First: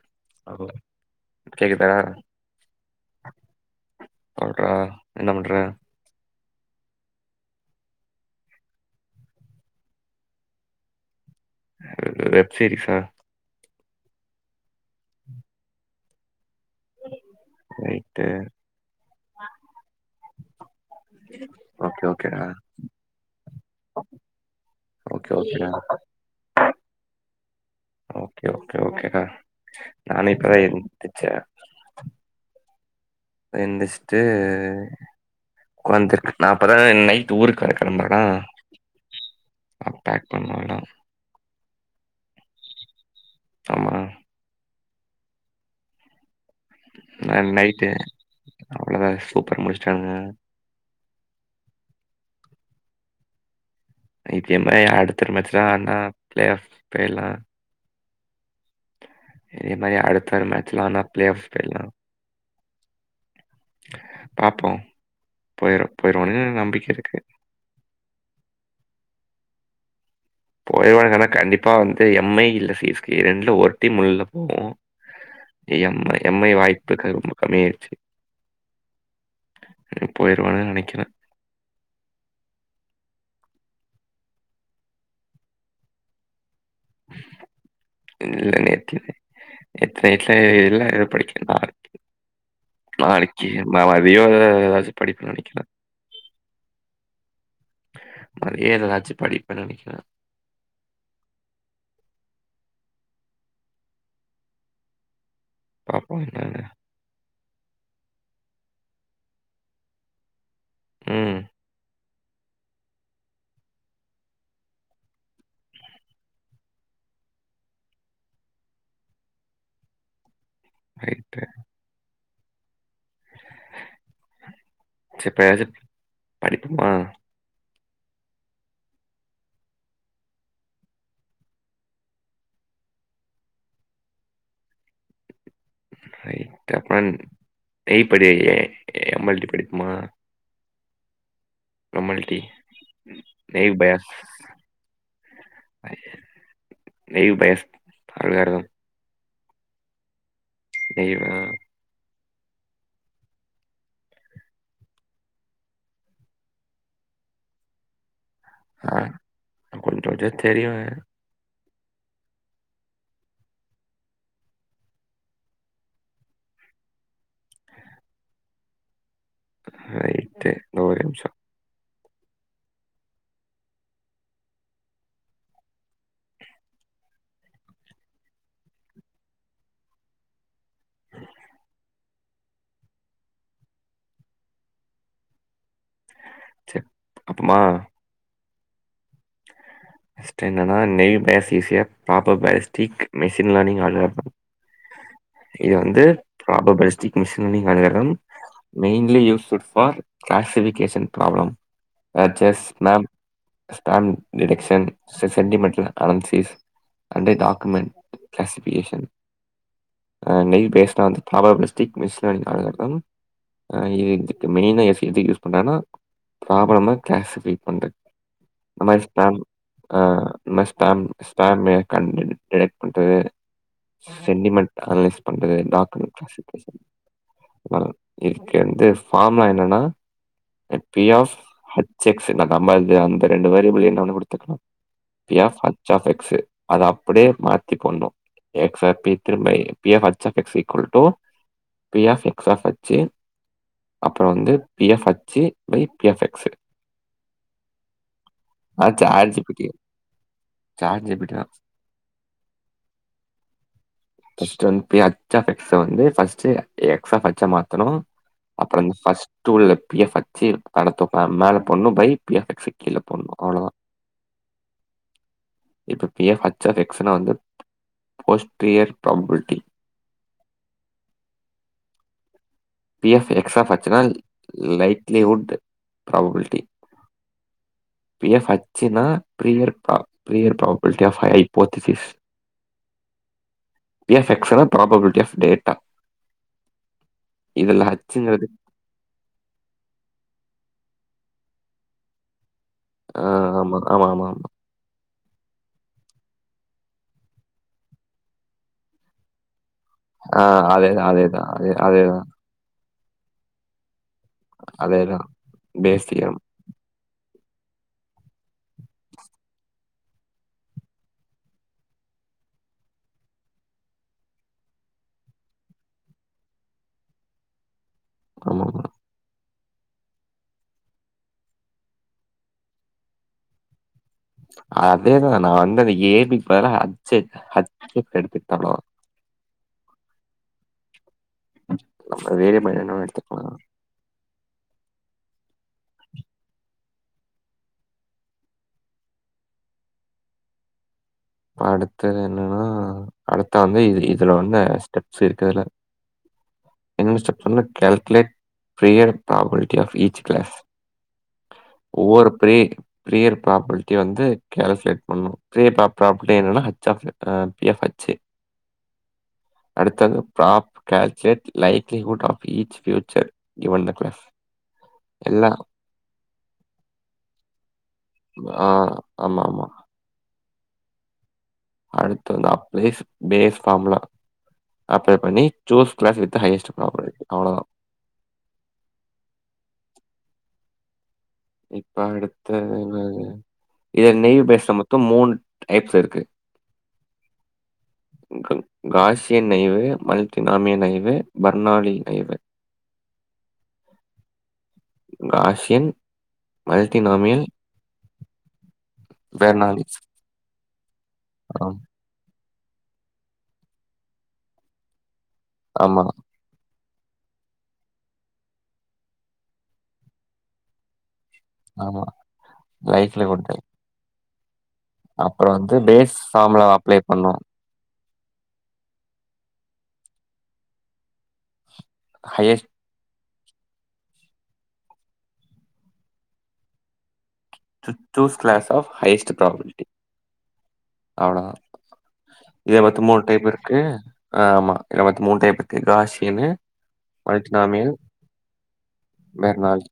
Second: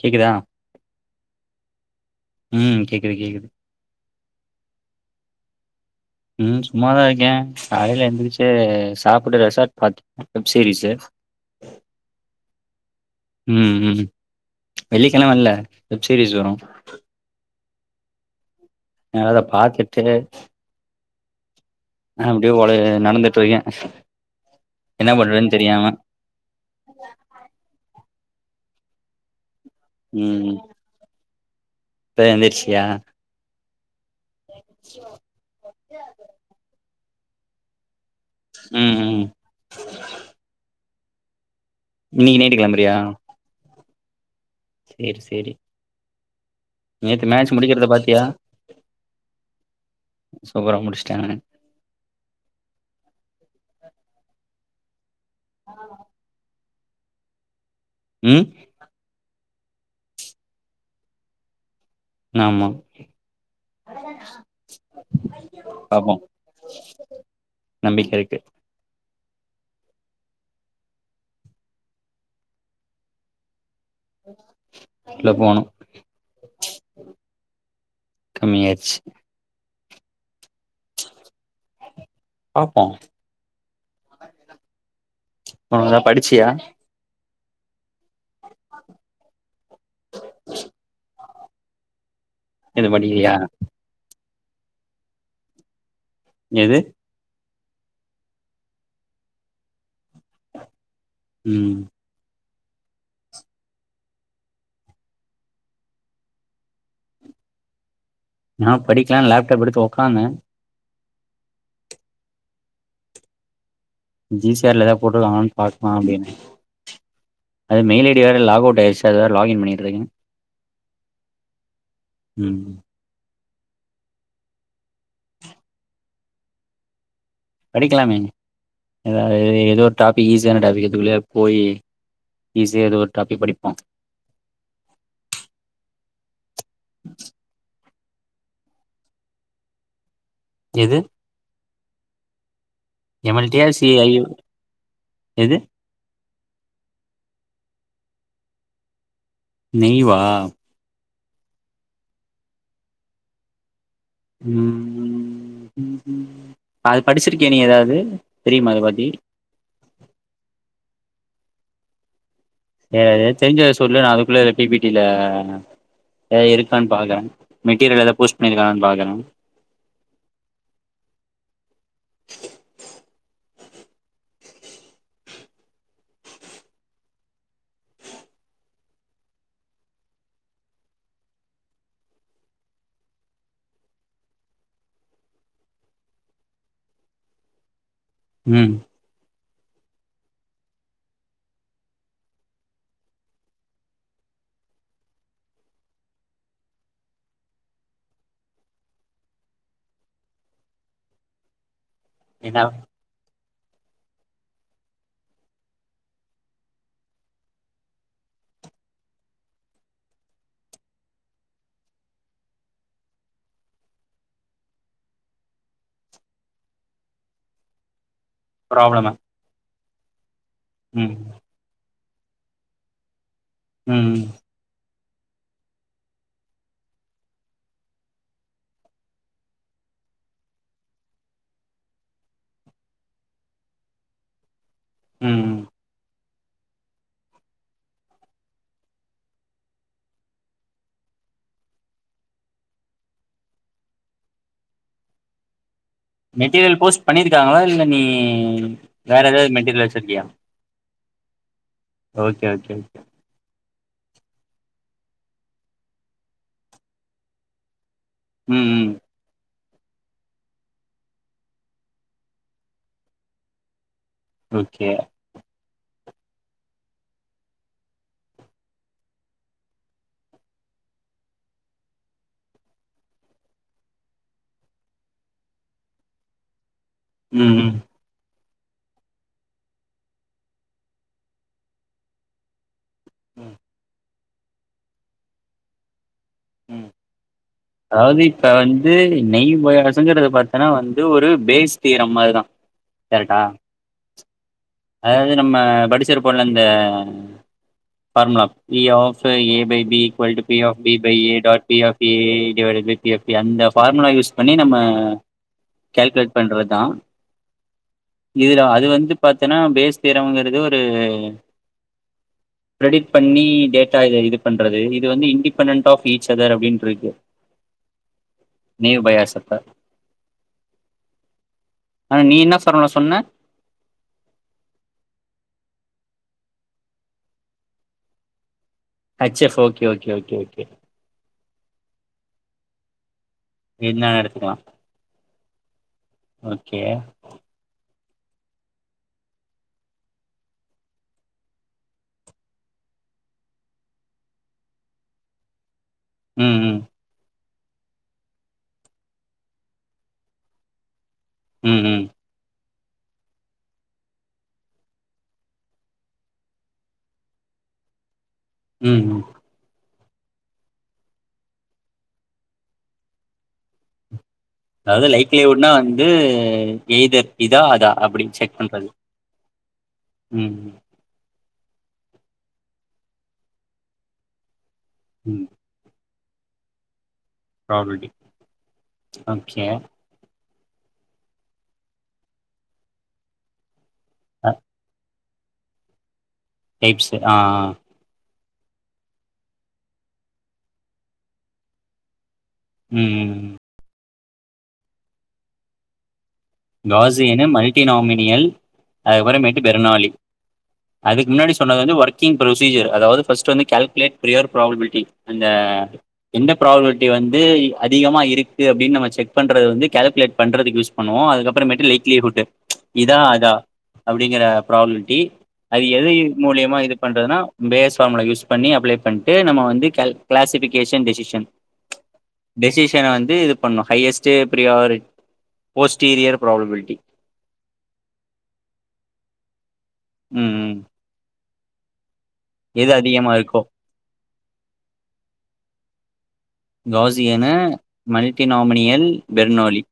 கேக்குதா? கேக்குதா ம் கேக்குது கேக்குது. சொல்றா என்ன பண்ற ம் சும்மாதா இருக்கே காலைல எந்திருந்துச்சி சாப்புடு ரெசார்ட் பாத்து வெப்சீரிஸ்சு வெப் சீரீஸ்ஸா ம் ம் வெள்ளிக்கிழம இல்ல வெப் சீரிஸ் வரு ரைட்டு நேரா அத பாத்துட்டு ஓகே ஓகேடா அப்டியே ஓலையில நடந்திட்டு இருக்கே என்ன ஓகே பண்றதுன் ஓகேடா தெரியாம ஓகே ஓகே ஓகேடா நானு இப்பதா எந்திரிச்சே இப்பதா எந்திரிச்சியா எந்திச்ட்டு உக்காந்துருக் நா இப்பதான நை ட்டு ஊருக்கு வேற கெளம்புனாறா ம் ம் அ பேக் பண்ண வாடா இன்னைக்கி நைட்டு கெளம்புறியா ஆமா சேர் சேரி நேத்து நாளைக் மேட்ச் முடிக்கிறத நைட்டு பாத்தியா? அவ்ளதா சூப்பர் முடிச்சட்டாங்க சூப்பரா முடிச்ட்டாங்க இப்ப இதே மாரி அடுத்த வர மேட்ச் ஆடுனா பிளே ஆஃப் போயிரலா உம் ஏன்னா ஏ அடுத்த மேட்ச்லா தா பிளே ஆஃப்ட் எல்லா ஆமா பாப்போ போயிர் பாப்போம். போயிருவோனு நம்பிக்க இருக்கு நம்பிக்க இருக்கு போயிருவோ இல்ல கண்டிப்பா வந்து எம்ஐ இல்ல சிஸ்கே ரெண்டுல ஒரு டீம் வெளில போகு உள்ள போணும். எம் எம்ஐ வாய்ப்பு ரொம்ப கம்மியாயிருச்சு கம்மி யாச்சு இனி போயிருவே நெனைக்கிறே பாப்போ மொதல படிச்சியா இல்லன் நெனக்கிறேன் நேத்து நைட்டுல எல்லா இது படிக்கிற மாரி இருக் இது படிக்கலயா நா அதிகங்க ஏதாச்சு படிப்பு நெனைக்கல என்ன அதிக ஏதாச்சு படிப்பே நெனைக்கிறே உம் பாப்பா வெளாட நா படிக்கலான் லேப்டாப் எடுத்து ஒக்காந்தே உம் ஜி சிஆர்ல ஏதாவ போட்ருக்காங்ளான் பாக்லா அப்டின்னு அது மெயில்ஐடி யா வே லாக்வுட் ஆயிடுச்சு அது வேற லாக்கின் பண்ணிட் இருக்கே நைட்டு உம் செட்டாச்சு படிப்புமா படிக்கலாமே ஏதோ ஒரு டாபிக் ஈஸியா டாபிக் எதுக்குள்ளயாது போயி ஈஸியாது ஒரு டாபிக் படிப்போ ன் டெஃபன் எய் படி ஏ எம்மல்ட்டி படிக்குமா எது எம் எல் டி எம்எல்டியா எய் பேஸ் சிஐயு எது ஐய எய் பேஸ் நல்லாருக்கூ லீவா டெய்வு அ உ ம் உம் அது படிச்சிருக்கியா நீ ஏதாவது தெரியுமா அத பத்தி கொஞ்சோ கொஞ்சோ தெரியுங்க ஏதே தெரிஞ்சத சொல்லு நா அதுக்குள்ள பி பட்டில எதா இருக்கான் பாக்குறே மெட்டீரியல் ஏத போஸ்ட் பண்ணிருக்காங்களான் பாக்குறே ரயிட்டு இந்தா ஒரு நிமிஷோ சேர் அப்பமா உம் ஃபஸ்ட் என்னனா நேவி பேசீசியா பாப்பர் பேஸ்டிக் மெஷின் லெனி்ங் அ லோன் உம் இது வந்து பாப்பர் பிளாஸ்டிக் மிஷினிங் அனுகிற mainly use for classification problem such as என்ன மேம் சன் டிடக்க்ஷன் அ ஸ் எ sentiment analysis and document classification அ நெய் பேஸ்னா அந்த பவர் விஸ்டிக் விஸ்டல் நாயகம் அ இதுக்கு மெயின்னா கேஸ் எதுக்கு யூஸ் பண்ணுறன்னா ப்ராப்ளம கேஷ் ஃபை பண்றக்கு இந்த மாறி ப்ராப்ளமா ஸ்டாம் அ இந்த மாறி ஸ்டாம் ம் ஸ்டாமு கண்டு டிடக்டக் பண்றது ம் சென்டிமெண்ட் அனலைஸ் பண்றது டாக்குமெண்ட் [unintelligible] [unintelligible] இக்கு வந்து ஃபார்ம்லா என்னன்னா அது பி ஆஃப் ஹச் எக்ஸ் அந்த மாறி அந்த ரெண்டு வேறியபுள்ளயு கண்டுபுடிச்சு எடுத்துக்கலா பி ம் ம் ஆஃப் ஹச் ஆஃப் எக்ஸ்சு அத அப்டியே மாத்தி போட்ணு எக்ஸ் ஆ பி திரும்ப P of H of X equal to P of X of H அப்றோ வந்து P of H wait P of X material post பண்ணியிருக்காங்களா இல்ல நீ வேற ஏதாவது சேட்ஜிபிட்டி மெட்டீரியல் வச்சிருக்கியா சேட்சிபிட்டிதா ஓக்கே ஓக்கே ஓக்கே [unintelligible] ஃப்ர்ஸ்ட் வந்து H of எக்ஸ்ச first X of ஹேச்சா மாத்தணு ம் அப்றோ ம் ஃபர்ஸ்ட் டூல்ல பிஎப் ஹச்சு அடுத்த பார்முலா மேல போட்ணு பை பி ஆஃப் எக்ஸ்சு கீழ போட்ணு அவ்ளதா ஓக்கே இப்ப பி ஆஃப் ஹக் ஆஃப் எக்ஸ்னா வந்து posterior probability P of X of ஹச்சுன்னா லைட்லிவுட் ப்ராப்பபிலிட்டி ம் ம் பி ஆஃப் ஹச்சின்னா prior prior probability of hypo திதிஸ் [unintelligible] ம் பி ஆஃப் எக்ஸ்ன்னா ப்ராபபில்டி ஆஃப் டேட்டா ம் இதுல அதாவது இப்ப ஹச்சுங்கிறது வந் து நெய்போய்சங்கிறது பாத்தன்னா வந்து ஒரு பேஸ் தீயரம் மாறிதா ஆ ஆமா ஆமா ஆமா ஆமா அதாவது நம்ம படிச்சிருப்போ இல்ல இந்த formula P of A by B ஆ இக்வல்டு பி ஆஃ பி அதேதான், பை ஏ அதேதான், டாட் அதே பி ஆஃப் ஏ அதேதான், divide by B of D அந்த ஃபார்முலா யூஸ் பண்ணி நம்ம அதேதான். Bayes calculate theorem. பண்றதுதா இதுல அது வந்து பாத்தன்னா பேஸ் தியரம்ங்கறது ஒரு [unintelligible] கிரெடிட் பண்ணி டேட்டாவ இது பண்றது இது வந்து இண்டடிபெண்டன்ட் ஆஃப் ஈச் அதர் அப்டின்னு இருக்கு ஆமா ஆமா நெய் பயாஸ் அப்ப ஆனா நீ என்ன சரவணா சொன்ன அதேதா நா வந்து அந்த ஏ பி க்கு பதிலா ஹச்சு ஹச் எஃப் எடுத்துகிட்டனோ H F okay okay okay okay நம்ம ஏரியா பாயிண்ட் என்ன வேனா எடுத்துக்கலா என்ன வேனா எடுத்துக்கலா ஓக்கே அடுத்தது என்னன்னா அடுத்த வந்து இது இதுல வந்து ஸ்டெப்ஸ் இருக்குதுல்ல ம் ம் என்னன்ன ஸ்டெப் சொன்ன கால்க்குலேட் பிரியர் ப்ராப்பபில்டி ஆஃப் இச் கிளாஸ் ம் ம் ஒவ்வொரு ப்ரே பிரியர் ப்ராபுல்ட்டிய வந்து கால்ஃப்லேட் பண்ணு ப்ரே பப் ப்ராப்புட்டே என்னன்னாப் H of ah D F H ம் ம் அடுத்தங்க prop calculate likelihood of each feature given நக்ளஸ் அதாவ்து லைக்லேவுட்னா வந்து எய்தர் இதா அதா அப்படின் செக் பண்றது ஆமா ஆமா ம் அடுத்து வந்து அப் லேஃப் பேஸ் ஃபார்முலா அப்ளை பண்ணி ம் ஜோஸ் க்ளாஸ் வித்த ஹையஸ்ட் ப்ராபட் அவ்ளதா ப்ராபட்டி ஓகே இப்ப அடுத்த இன்னாது இத நெய் பேஸ்ல மொத்து மூணு டைப்ஸ இருக்கு டைப்ஸு ஆஆ அங்கள் Gaussian naive multinomial naive Bernoulli naive ம்ம்ம் காஷியன் காஜியன்னு மல்டி நாமினியல் அத்பறமேட்டு பெர்னாலி. பெற்னாளி அதுக் முன்னாடி ஆம். சொன்னது வந்து வர்கிங் ப்ரோசீஜர் அதாவ்து ஃபஸ்ட் வந்து கால்குலேட் ப்ரியார் ப்ராபபில்ட்டி இந்த ஆமா, எந்த ப்ராபபல்ட்டி வந்து அதிகமா இருக்கு அப்டின் நம்ம செக் பண்றது வந்து கால்குலேட் பண்ணுறதுக் யூஸ் பண்ணுவோ அதுக்கப் அப்பறமேட்டு ஆமா. லேக்லியே ஹுட்டு இதா லைக்லிஹுட் அதா டைப். அப்டிங்கறப் ப்ராபலிட்டி அப்புறம் வந்து அது பேஸ் எதுஇ ஃபார்முலா மூலியமா இது அப்ளை பண்றதுனா பண்ணோம். பேஸ் ஃபாமுலா யூஸ் பண்ணி அப்ளை பண்ட்டு நம்ம வந்து கல் க்ளாசிஃபிகேஷன் டெசிஷன் ஹையஸ்ட் டெசிஷன வந்து இது பண்ணு ஹையஸ்ட்டு ப்ரியாரி போஸ்டீரியர் ப்ராபபல்ட்டி ச்சு those class of highest probability ம்ம் அவ்ள தா இத வத்து மூண் அதிகமா டைப் இருக்கோ இர்க்கு அ ஆமா இத வத் மூண் டைப் இக்கு காசியன்னு காஜியன்னு மல்டிநாமினியல் பெர்னாலி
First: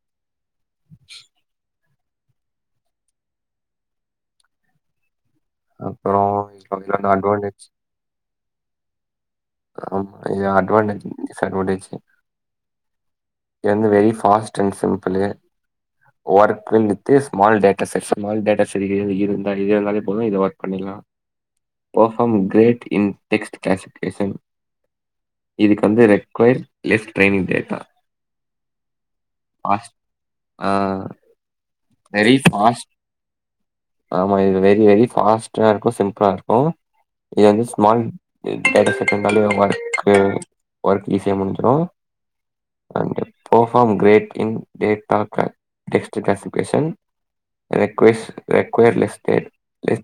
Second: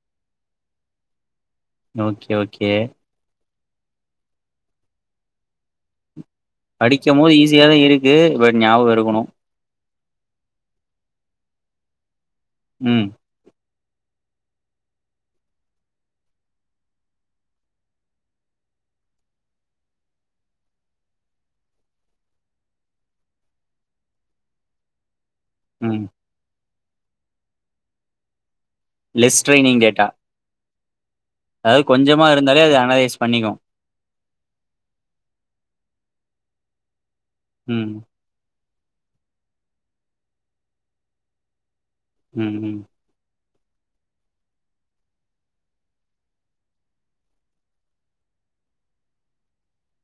ஓகே ஓகே அப்புறோ அடிக்கும் போது ஈஸியாதா இருக்கு பட் ஞாபகோ இருக்குணு ஆம் ஐயா அட்னவான்டேஜ்‌ஜன் டிஸ்அட்வான்டேஜ்ஜு ம் எந்து very fast and simple work நித்திஸ் மால் டேட்டாசெஸ் ஸ்மாள் டேட்டா சே இரு இருந்தாலே இது வந்தாலே போது இது வர்க் பண்ணிக்லா perform great in text classification இதுக்கு ம் வந்து ரெட்க்வ்ய்ர் less training data less training fast data அதாவ் கொஞ்சமாக வெரி இருந்தாலே அது ஃபாஸ்ட் அனலைஸ் பண்ணிக்கு ஆமா இது வெரி வெரி ஃபாஸ்ட்டா இருக்கு சிம்பிளா இருக்கு இது வந்து ம் ஸ்மால் எ தாடு செகண்டாலே அவ் வர்க்கு வர்க் ஈஸியா முடிஞ்சிரு ம்ம் அங்கே பர்ஃபாம் க்ரேட் இன் வந்து டேட்டா க்ல டெஸ்ட்டு க்ளாஸிஃபிக்கேஷன் ரெக்வஸ்ட் ரெவர்லிஸ்டேட்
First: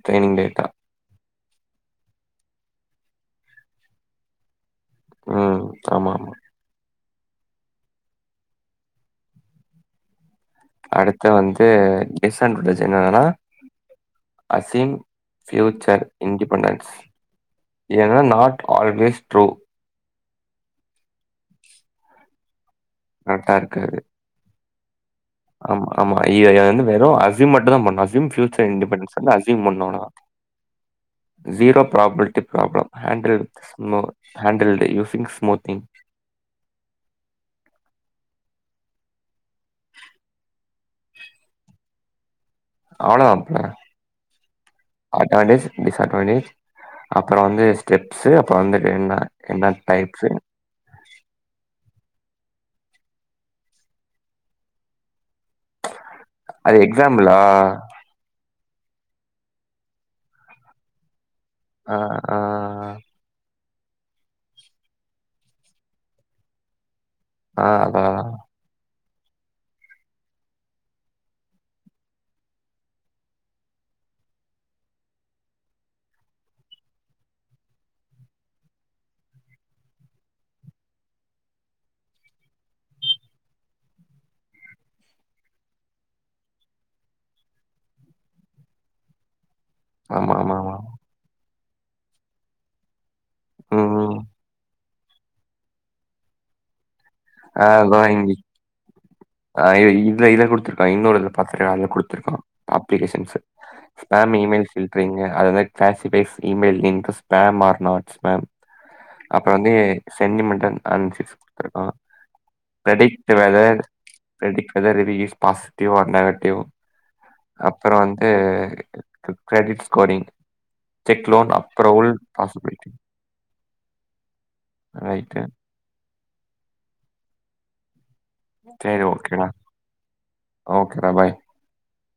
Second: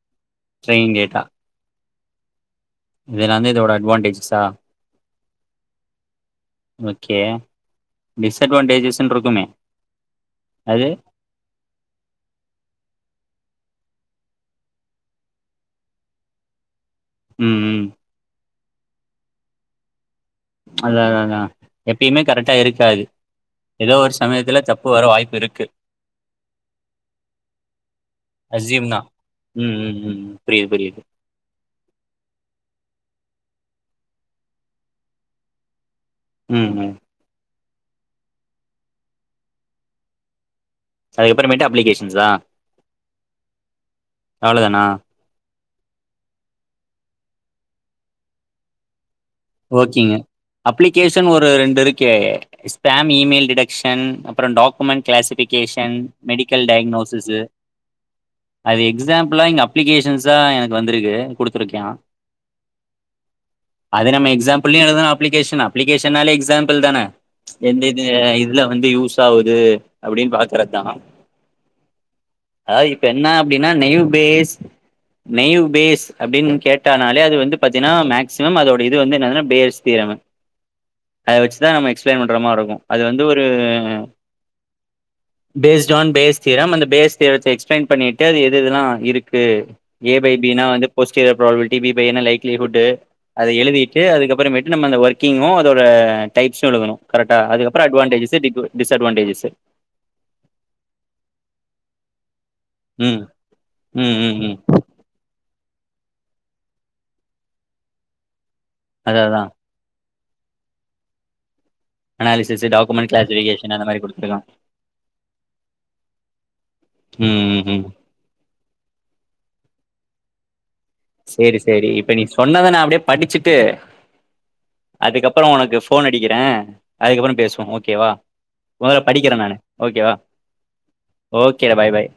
ட்ரைனிங் டே எ கேட்டா இதுலாந்தா இதோட அட்ன்வான்டேஜஸா ம் ஆமா ஓகே டிஸ்அட்வான்டேஜஸ்ன் இருக்குமே அது இப்ப வந்து டிஸ்அட்வான்டேஜ் என்னனா அசீம் ஃபியூச்சர் இண்டிபெண்டன்ஸ் ம் ம் ஏன்னா நாட் ஆல்வேஸ் ட்ரூ அத அத அதா எப்பயுமே கரெக்டா இருக்காது கரெக்டா ஏதோ இருக்காது ஒரு சமயத்துல தப்பு வர வாய்ப்பு இருக் ஆமா ஆமா இது வந்து வெறு அசீம் மட்டு பண்ணு அசீம் ஃயூச்சர் இண்டிபெண்டன்ஸ் வந்து அசீம் பண்ணுனா புரிது புரிது zero property problem hand writ with ஸ்மூ ஹாண்ட் ரைடிங் யூசிங் ஸ்மூத்திங் ம் ம் [inaudible] அதுக்கப்புறமேட்டு அப்ளிகேஷன் சா அவளோ அப்புல அவ்ளோதானா அட்வான்டேஜ் டிஸ்அட்வான்டேஜ் அப்பற வந்து ஸ்டெப்ஸ்சு அப்பறோ வந்துட்டு என்ன என்ன ஓகேங்க டைப்ஸு அப்ளிகேஷன் ஒரு ரெண்டு இருக்கே ஸ்டம் இமெயில் டிடக்க்ஷன் அப்பறோ டாக்குமெண்ட் கிளாசிபிக் கேஷன் மெடிக்கல் அது எக்ஸாம்பிளா? டைக்னோசிஸ்ஸு அது எக்ஸாம்பிளா இங்க அப்ளிகேஷன்ஸா எனக்கு வந்துருக்கு குடுத்துருக்கா ஆ ஆ அது நம்ம எக்ஸாம்பிளயு எழுதலா அப்லிகேஷன் அப்ளிகேஷனா லே எக்ஸாம்பிள் தான ஆ எந்த அதா இது இதுல வந்து யூஸ் ஆவுது அப்படின்னு பாக்குறதா அ இப்ப என்ன அப்படின்னா நெயுபேஸ் நெயு பேஸ் அப்படின்னு கேட்டனாலே அது வந்து பாத்தீன்னா மேக்சிமம் அதோட இது வந்து என்ன பேர்ஸ் தரியவ அத வச்சு தா நம்ம எக்ஸ்பிளைன் பண்ற மாரு இருக்கு அது வந்து ஒரு [inaudible] பேஸ்ட்டு ஆன் பேஸ் தீயரம் அந்த பேஸ் தீயரத்த எக்ஸ்பிளைன் பண்ணிட்டு அது எதுதெல்லா இருக்கு ஏ பை ஆமா பி ஆமா னா ஆமா. வந்துபோஸ்ட் ப்ராபல்லி பி பைனா லைக்லி ஹுட்டு அத எழுதிட்டு ம். அதுக்கப்பறோ விட்டு நம்ம அந்த ஒர்கிங்கூ அதோட டைப்சு எழுதனு கரெக்டா ஆ அது அப்பறோ அட்வான்டேஜ்ஸு டி கோ டிஸ் அட்வான்டேஜஸ் அய்யயோ இத இத குடுத்ருக்கா இன்னொருல பாத்திர அதல குடுத்துருக்கா ம் அப்ளிகேஷன்ஸ்ஸு ம் ஸ்பாம் ம் ம் இமெல் பில் ட்ரீங்க அதுல classifies emails in the spam or not spam அதா அதா அப்பறோ வந்து சென்டி மென்டா அசிஸ் குடுத்ருக்கா அனாலிஸிஸ் டாக்குெண்ட் க்ளாசிபிக்கேசன் அந்த மாதி குடுத்துரு பேடிக் வந்து ரெடிகேஸ் பாஸ்டிவ் ஆர் நெகட்டிவ் ம் ம் ம் அப்பற வந்து [unintelligible] ஸ்கோரிங் செக் லோன் செரி செரி அப்ரூவல் இப்ப நீ சொன்னத நா பாசிபிலிட்டி அப்படியே படிச்சுட்டு ரைட்டு. அதுக்கப்பறோ உனக்கு ஃபோனடிக்கிறே அதுக்கப்பறோ பேசுவோ ஓகேவா மொதல சரி படிக்கிறே ஓகேடா. நானு ஓகேவா ஓகேடா. பாய். ஓகேட பாய் பாய்